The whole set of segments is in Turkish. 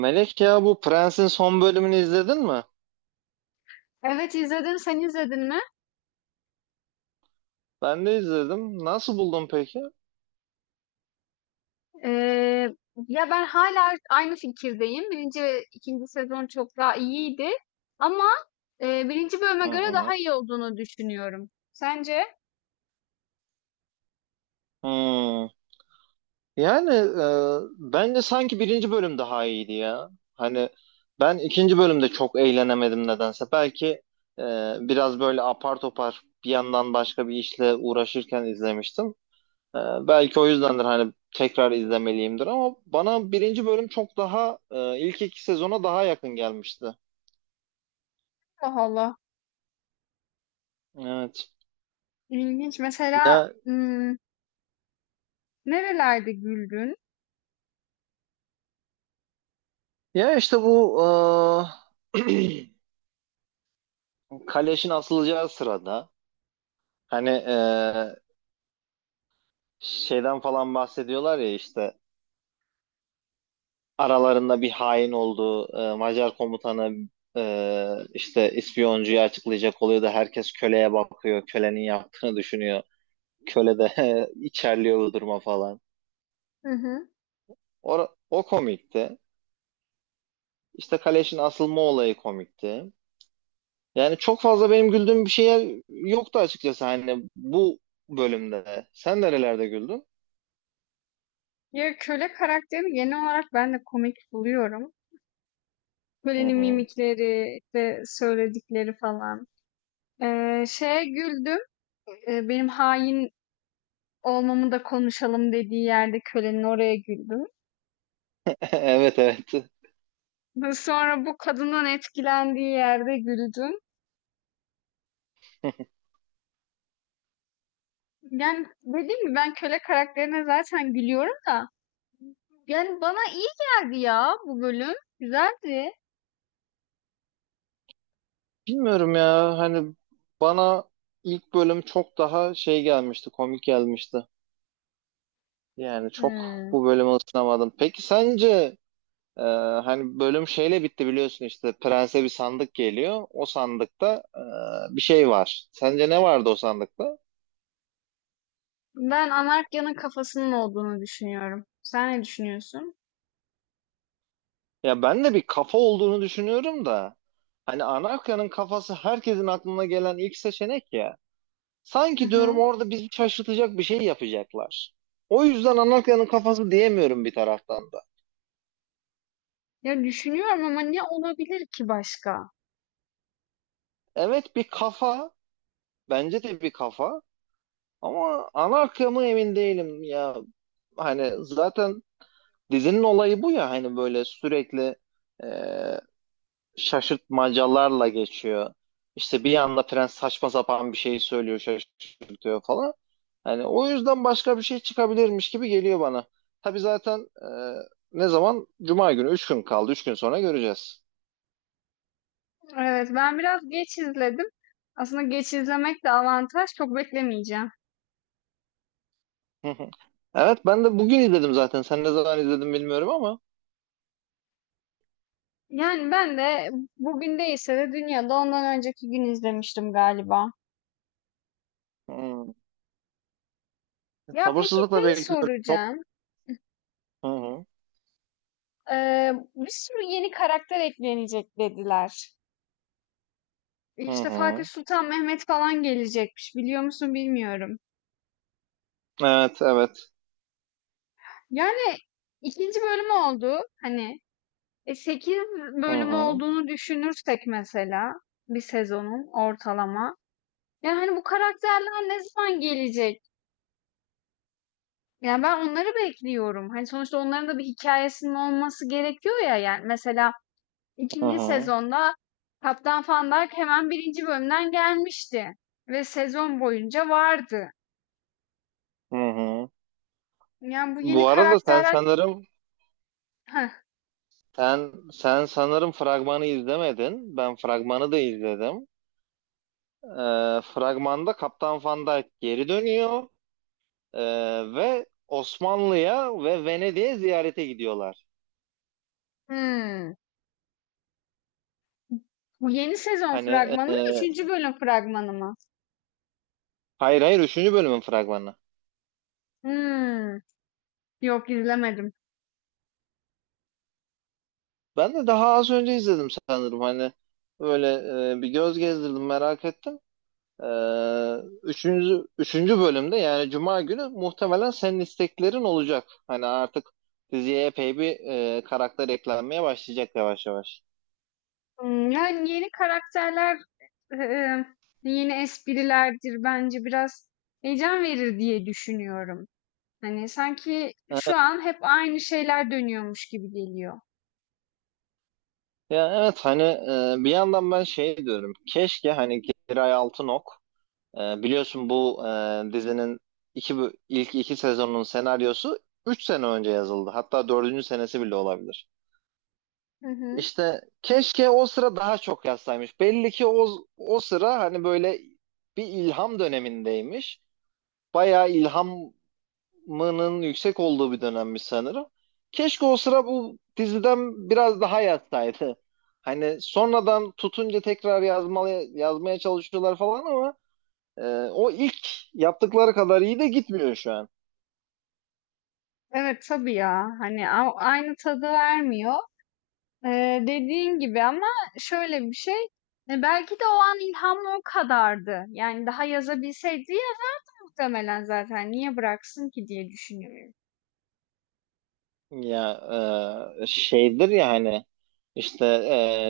Melek ya bu Prens'in son bölümünü izledin mi? Evet izledim. Sen izledin mi? Ben de izledim. Nasıl buldun peki? Ee, Ya ben hala aynı fikirdeyim. Birinci ve ikinci sezon çok daha iyiydi. Ama birinci bölüme Hı göre hı. daha iyi olduğunu düşünüyorum. Sence? Hmm. Yani bence sanki birinci bölüm daha iyiydi ya. Hani ben ikinci bölümde çok eğlenemedim nedense. Belki e, biraz böyle apar topar bir yandan başka bir işle uğraşırken izlemiştim. E, belki o yüzdendir hani tekrar izlemeliyimdir ama bana birinci bölüm çok daha ilk iki sezona daha yakın gelmişti. Allah Allah. Evet. İlginç. Mesela Ya nerelerde güldün? Ya işte bu eee, kaleşin asılacağı sırada hani şeyden falan bahsediyorlar ya işte aralarında bir hain olduğu Macar komutanı işte ispiyoncuyu açıklayacak oluyor da herkes köleye bakıyor. Kölenin yaptığını düşünüyor. Köle de içerliyor bu duruma falan. Hı hı. O komikti. İşte kaleşin asılma olayı komikti. Yani çok fazla benim güldüğüm bir şeyler yoktu açıkçası hani bu bölümde. Sen nerelerde güldün? Ya köle karakterini genel olarak ben de komik buluyorum. Hı Kölenin hı. mimikleri, işte söyledikleri falan. Şeye güldüm. Benim hain olmamı da konuşalım dediği yerde kölenin oraya güldüm. Evet, evet. Sonra bu kadından etkilendiği yerde güldüm. Yani dediğim gibi ben köle karakterine zaten gülüyorum da. Yani bana iyi geldi ya bu bölüm. Güzeldi. Bilmiyorum ya hani bana ilk bölüm çok daha şey gelmişti, komik gelmişti. Yani çok Hmm. bu bölüme ısınamadım. Peki sence e, hani bölüm şeyle bitti, biliyorsun işte prense bir sandık geliyor. O sandıkta bir şey var. Sence ne vardı o sandıkta? Ben Anarkya'nın kafasının olduğunu düşünüyorum. Sen ne düşünüyorsun? Ya ben de bir kafa olduğunu düşünüyorum da. Hani Anarka'nın kafası herkesin aklına gelen ilk seçenek ya. Hı Sanki diyorum hı. orada bizi şaşırtacak bir şey yapacaklar. O yüzden Anarka'nın kafası diyemiyorum bir taraftan da. Ya düşünüyorum ama ne olabilir ki başka? Evet, bir kafa, bence de bir kafa ama Anarka mı emin değilim ya. Hani zaten dizinin olayı bu ya, hani böyle sürekli e, şaşırtmacalarla geçiyor. İşte bir anda prens saçma sapan bir şey söylüyor, şaşırtıyor falan. Hani o yüzden başka bir şey çıkabilirmiş gibi geliyor bana. Tabii zaten, ne zaman? Cuma günü. 3 gün kaldı. 3 gün sonra göreceğiz. Evet, ben biraz geç izledim. Aslında geç izlemek de avantaj. Çok beklemeyeceğim. Hı hı. Evet, ben de bugün izledim zaten. Sen ne zaman izledin bilmiyorum ama. Yani ben de bugün değilse de dünyada ondan önceki gün izlemiştim galiba. Hmm. Ya peki Sabırsızlıkla şey bekliyorum. Çok. soracağım. Hı hı. Bir sürü yeni karakter eklenecek dediler. Hı İşte Fatih hı. Sultan Mehmet falan gelecekmiş. Biliyor musun bilmiyorum. Evet, evet. Yani ikinci bölüm oldu. Hani 8 Hı bölümü hı. olduğunu düşünürsek mesela bir sezonun ortalama. Yani hani bu karakterler ne zaman gelecek? Yani ben onları bekliyorum. Hani sonuçta onların da bir hikayesinin olması gerekiyor ya. Yani mesela Hı ikinci hı. sezonda Kaptan Fandak hemen birinci bölümden gelmişti. Ve sezon boyunca vardı. Hı hı. Yani bu yeni Bu arada sen karakterler... sanırım Heh, Sen, sen sanırım fragmanı izlemedin. Ben fragmanı da izledim. Fragmanda Kaptan Van Dijk geri dönüyor ee, ve Osmanlı'ya ve Venedik'e ziyarete gidiyorlar. hmm. Bu yeni sezon Hani fragmanı mı? e, Üçüncü bölüm fragmanı mı? hayır, hayır, üçüncü bölümün fragmanı. Hmm. Yok izlemedim. Ben de daha az önce izledim sanırım. Hani böyle bir göz gezdirdim, merak ettim. Ee, üçüncü bölümde yani Cuma günü muhtemelen senin isteklerin olacak. Hani artık diziye epey bir karakter eklenmeye başlayacak yavaş yavaş. Hmm, yani yeni karakterler e, e, yeni esprilerdir bence biraz heyecan verir diye düşünüyorum. Hani sanki şu an hep aynı şeyler dönüyormuş gibi geliyor. Ya evet hani bir yandan ben şey diyorum. Keşke hani Giray Altınok, biliyorsun bu dizinin ilk iki sezonun senaryosu 3 sene önce yazıldı. Hatta dördüncü senesi bile olabilir. Hı hı. İşte keşke o sıra daha çok yazsaymış. Belli ki o sıra hani böyle bir ilham dönemindeymiş. Bayağı ilhamının yüksek olduğu bir dönemmiş sanırım. Keşke o sıra bu diziden biraz daha yazsaydı. Hani sonradan tutunca tekrar yazmalı, yazmaya çalışıyorlar falan ama e, o ilk yaptıkları kadar iyi de gitmiyor şu an. Evet tabii ya. Hani aynı tadı vermiyor. Dediğin gibi ama şöyle bir şey. Belki de o an ilham o kadardı. Yani daha yazabilseydi yazar muhtemelen zaten. Niye bıraksın ki diye düşünüyorum. Ya şeydir ya hani işte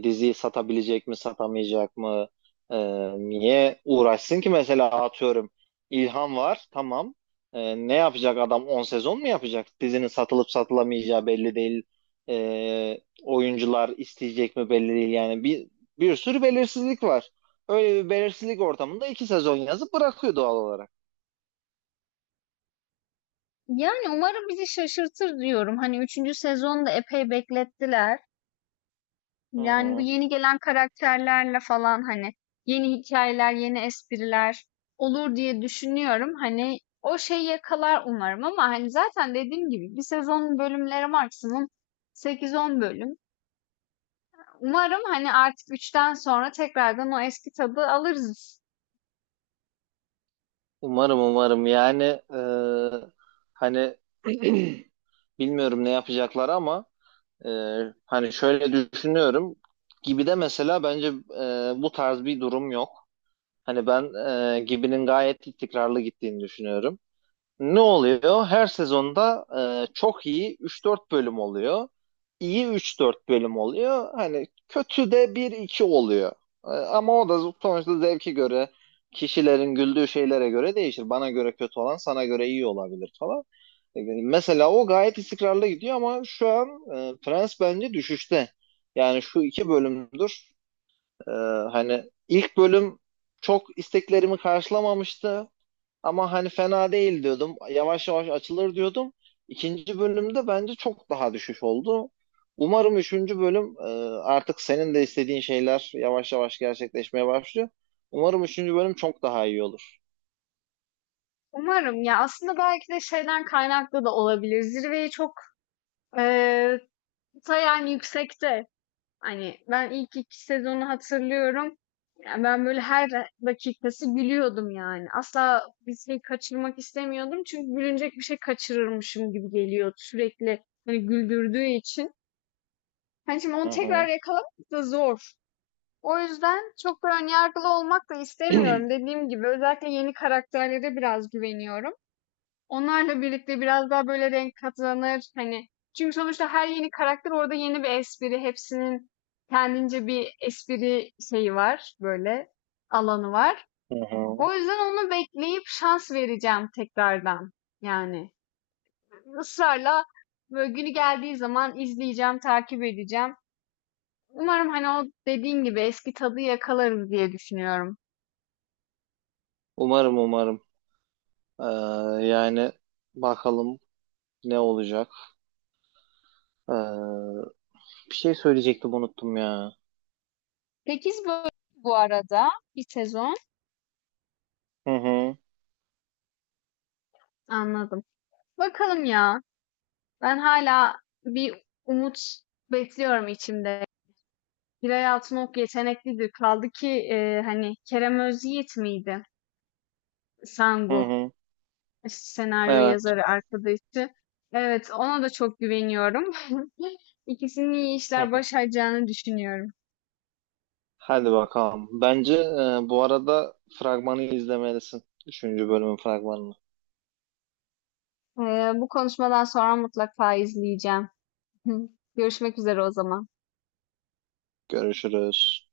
diziyi satabilecek mi satamayacak mı? E, niye uğraşsın ki, mesela atıyorum İlhan var, tamam. Ne yapacak adam, 10 sezon mu yapacak? Dizinin satılıp satılamayacağı belli değil. Oyuncular isteyecek mi belli değil, yani bir sürü belirsizlik var. Öyle bir belirsizlik ortamında 2 sezon yazıp bırakıyor doğal olarak. Yani umarım bizi şaşırtır diyorum. Hani üçüncü sezonu da epey beklettiler. Hı Yani bu hı. yeni gelen karakterlerle falan hani yeni hikayeler, yeni espriler olur diye düşünüyorum. Hani o şeyi yakalar umarım ama hani zaten dediğim gibi bir sezonun bölümleri maksimum sekiz on bölüm. Umarım hani artık üçten sonra tekrardan o eski tadı alırız. Umarım, umarım yani, e, hani bilmiyorum ne yapacaklar ama e, hani şöyle düşünüyorum. Gibi'de mesela bence bu tarz bir durum yok. Hani ben Gibi'nin gayet istikrarlı gittiğini düşünüyorum. Ne oluyor? Her sezonda çok iyi üç dört bölüm oluyor. İyi üç dört bölüm oluyor. Hani kötü de bir iki oluyor. Ama o da sonuçta zevki göre, kişilerin güldüğü şeylere göre değişir. Bana göre kötü olan sana göre iyi olabilir falan. Mesela o gayet istikrarlı gidiyor ama şu an Prens bence düşüşte. Yani şu iki bölümdür. e, hani ilk bölüm çok isteklerimi karşılamamıştı. Ama hani fena değil diyordum. Yavaş yavaş açılır diyordum. İkinci bölümde bence çok daha düşüş oldu. Umarım üçüncü bölüm, artık senin de istediğin şeyler yavaş yavaş gerçekleşmeye başlıyor. Umarım üçüncü bölüm çok daha iyi olur. Umarım ya aslında belki de şeyden kaynaklı da olabilir. Zirveyi çok eee, ta yani yüksekte. Hani, ben ilk 2 sezonu hatırlıyorum. Yani ben böyle her dakikası gülüyordum yani. Asla bir şey kaçırmak istemiyordum çünkü gülünecek bir şey kaçırırmışım gibi geliyordu sürekli, hani, güldürdüğü için. Hani, şimdi onu Hı tekrar hı, yakalamak da zor. O yüzden çok da ön yargılı olmak da istemiyorum. Dediğim gibi özellikle yeni karakterlere biraz güveniyorum. Onlarla birlikte biraz daha böyle renk katlanır. Hani çünkü sonuçta her yeni karakter orada yeni bir espri. Hepsinin kendince bir espri şeyi var. Böyle alanı var. hı hı. O yüzden onu bekleyip şans vereceğim tekrardan. Yani ısrarla böyle günü geldiği zaman izleyeceğim, takip edeceğim. Umarım hani o dediğin gibi eski tadı yakalarız diye düşünüyorum. Umarım, umarım. Ee, yani bakalım ne olacak. Ee, bir şey söyleyecektim, unuttum ya. 8 bölüm bu arada bir sezon. Hı hı, Anladım. Bakalım ya. Ben hala bir umut bekliyorum içimde. Hilal Altınok yeteneklidir. Kaldı ki hani Kerem Özyiğit miydi? hı Sangu hı. senaryo Evet. yazarı arkadaşı. Evet, ona da çok güveniyorum. İkisinin iyi işler başaracağını düşünüyorum. Hadi bakalım. Bence bu arada fragmanı izlemelisin. Üçüncü bölümün fragmanını. E, Bu konuşmadan sonra mutlaka izleyeceğim. Görüşmek üzere o zaman. Görüşürüz.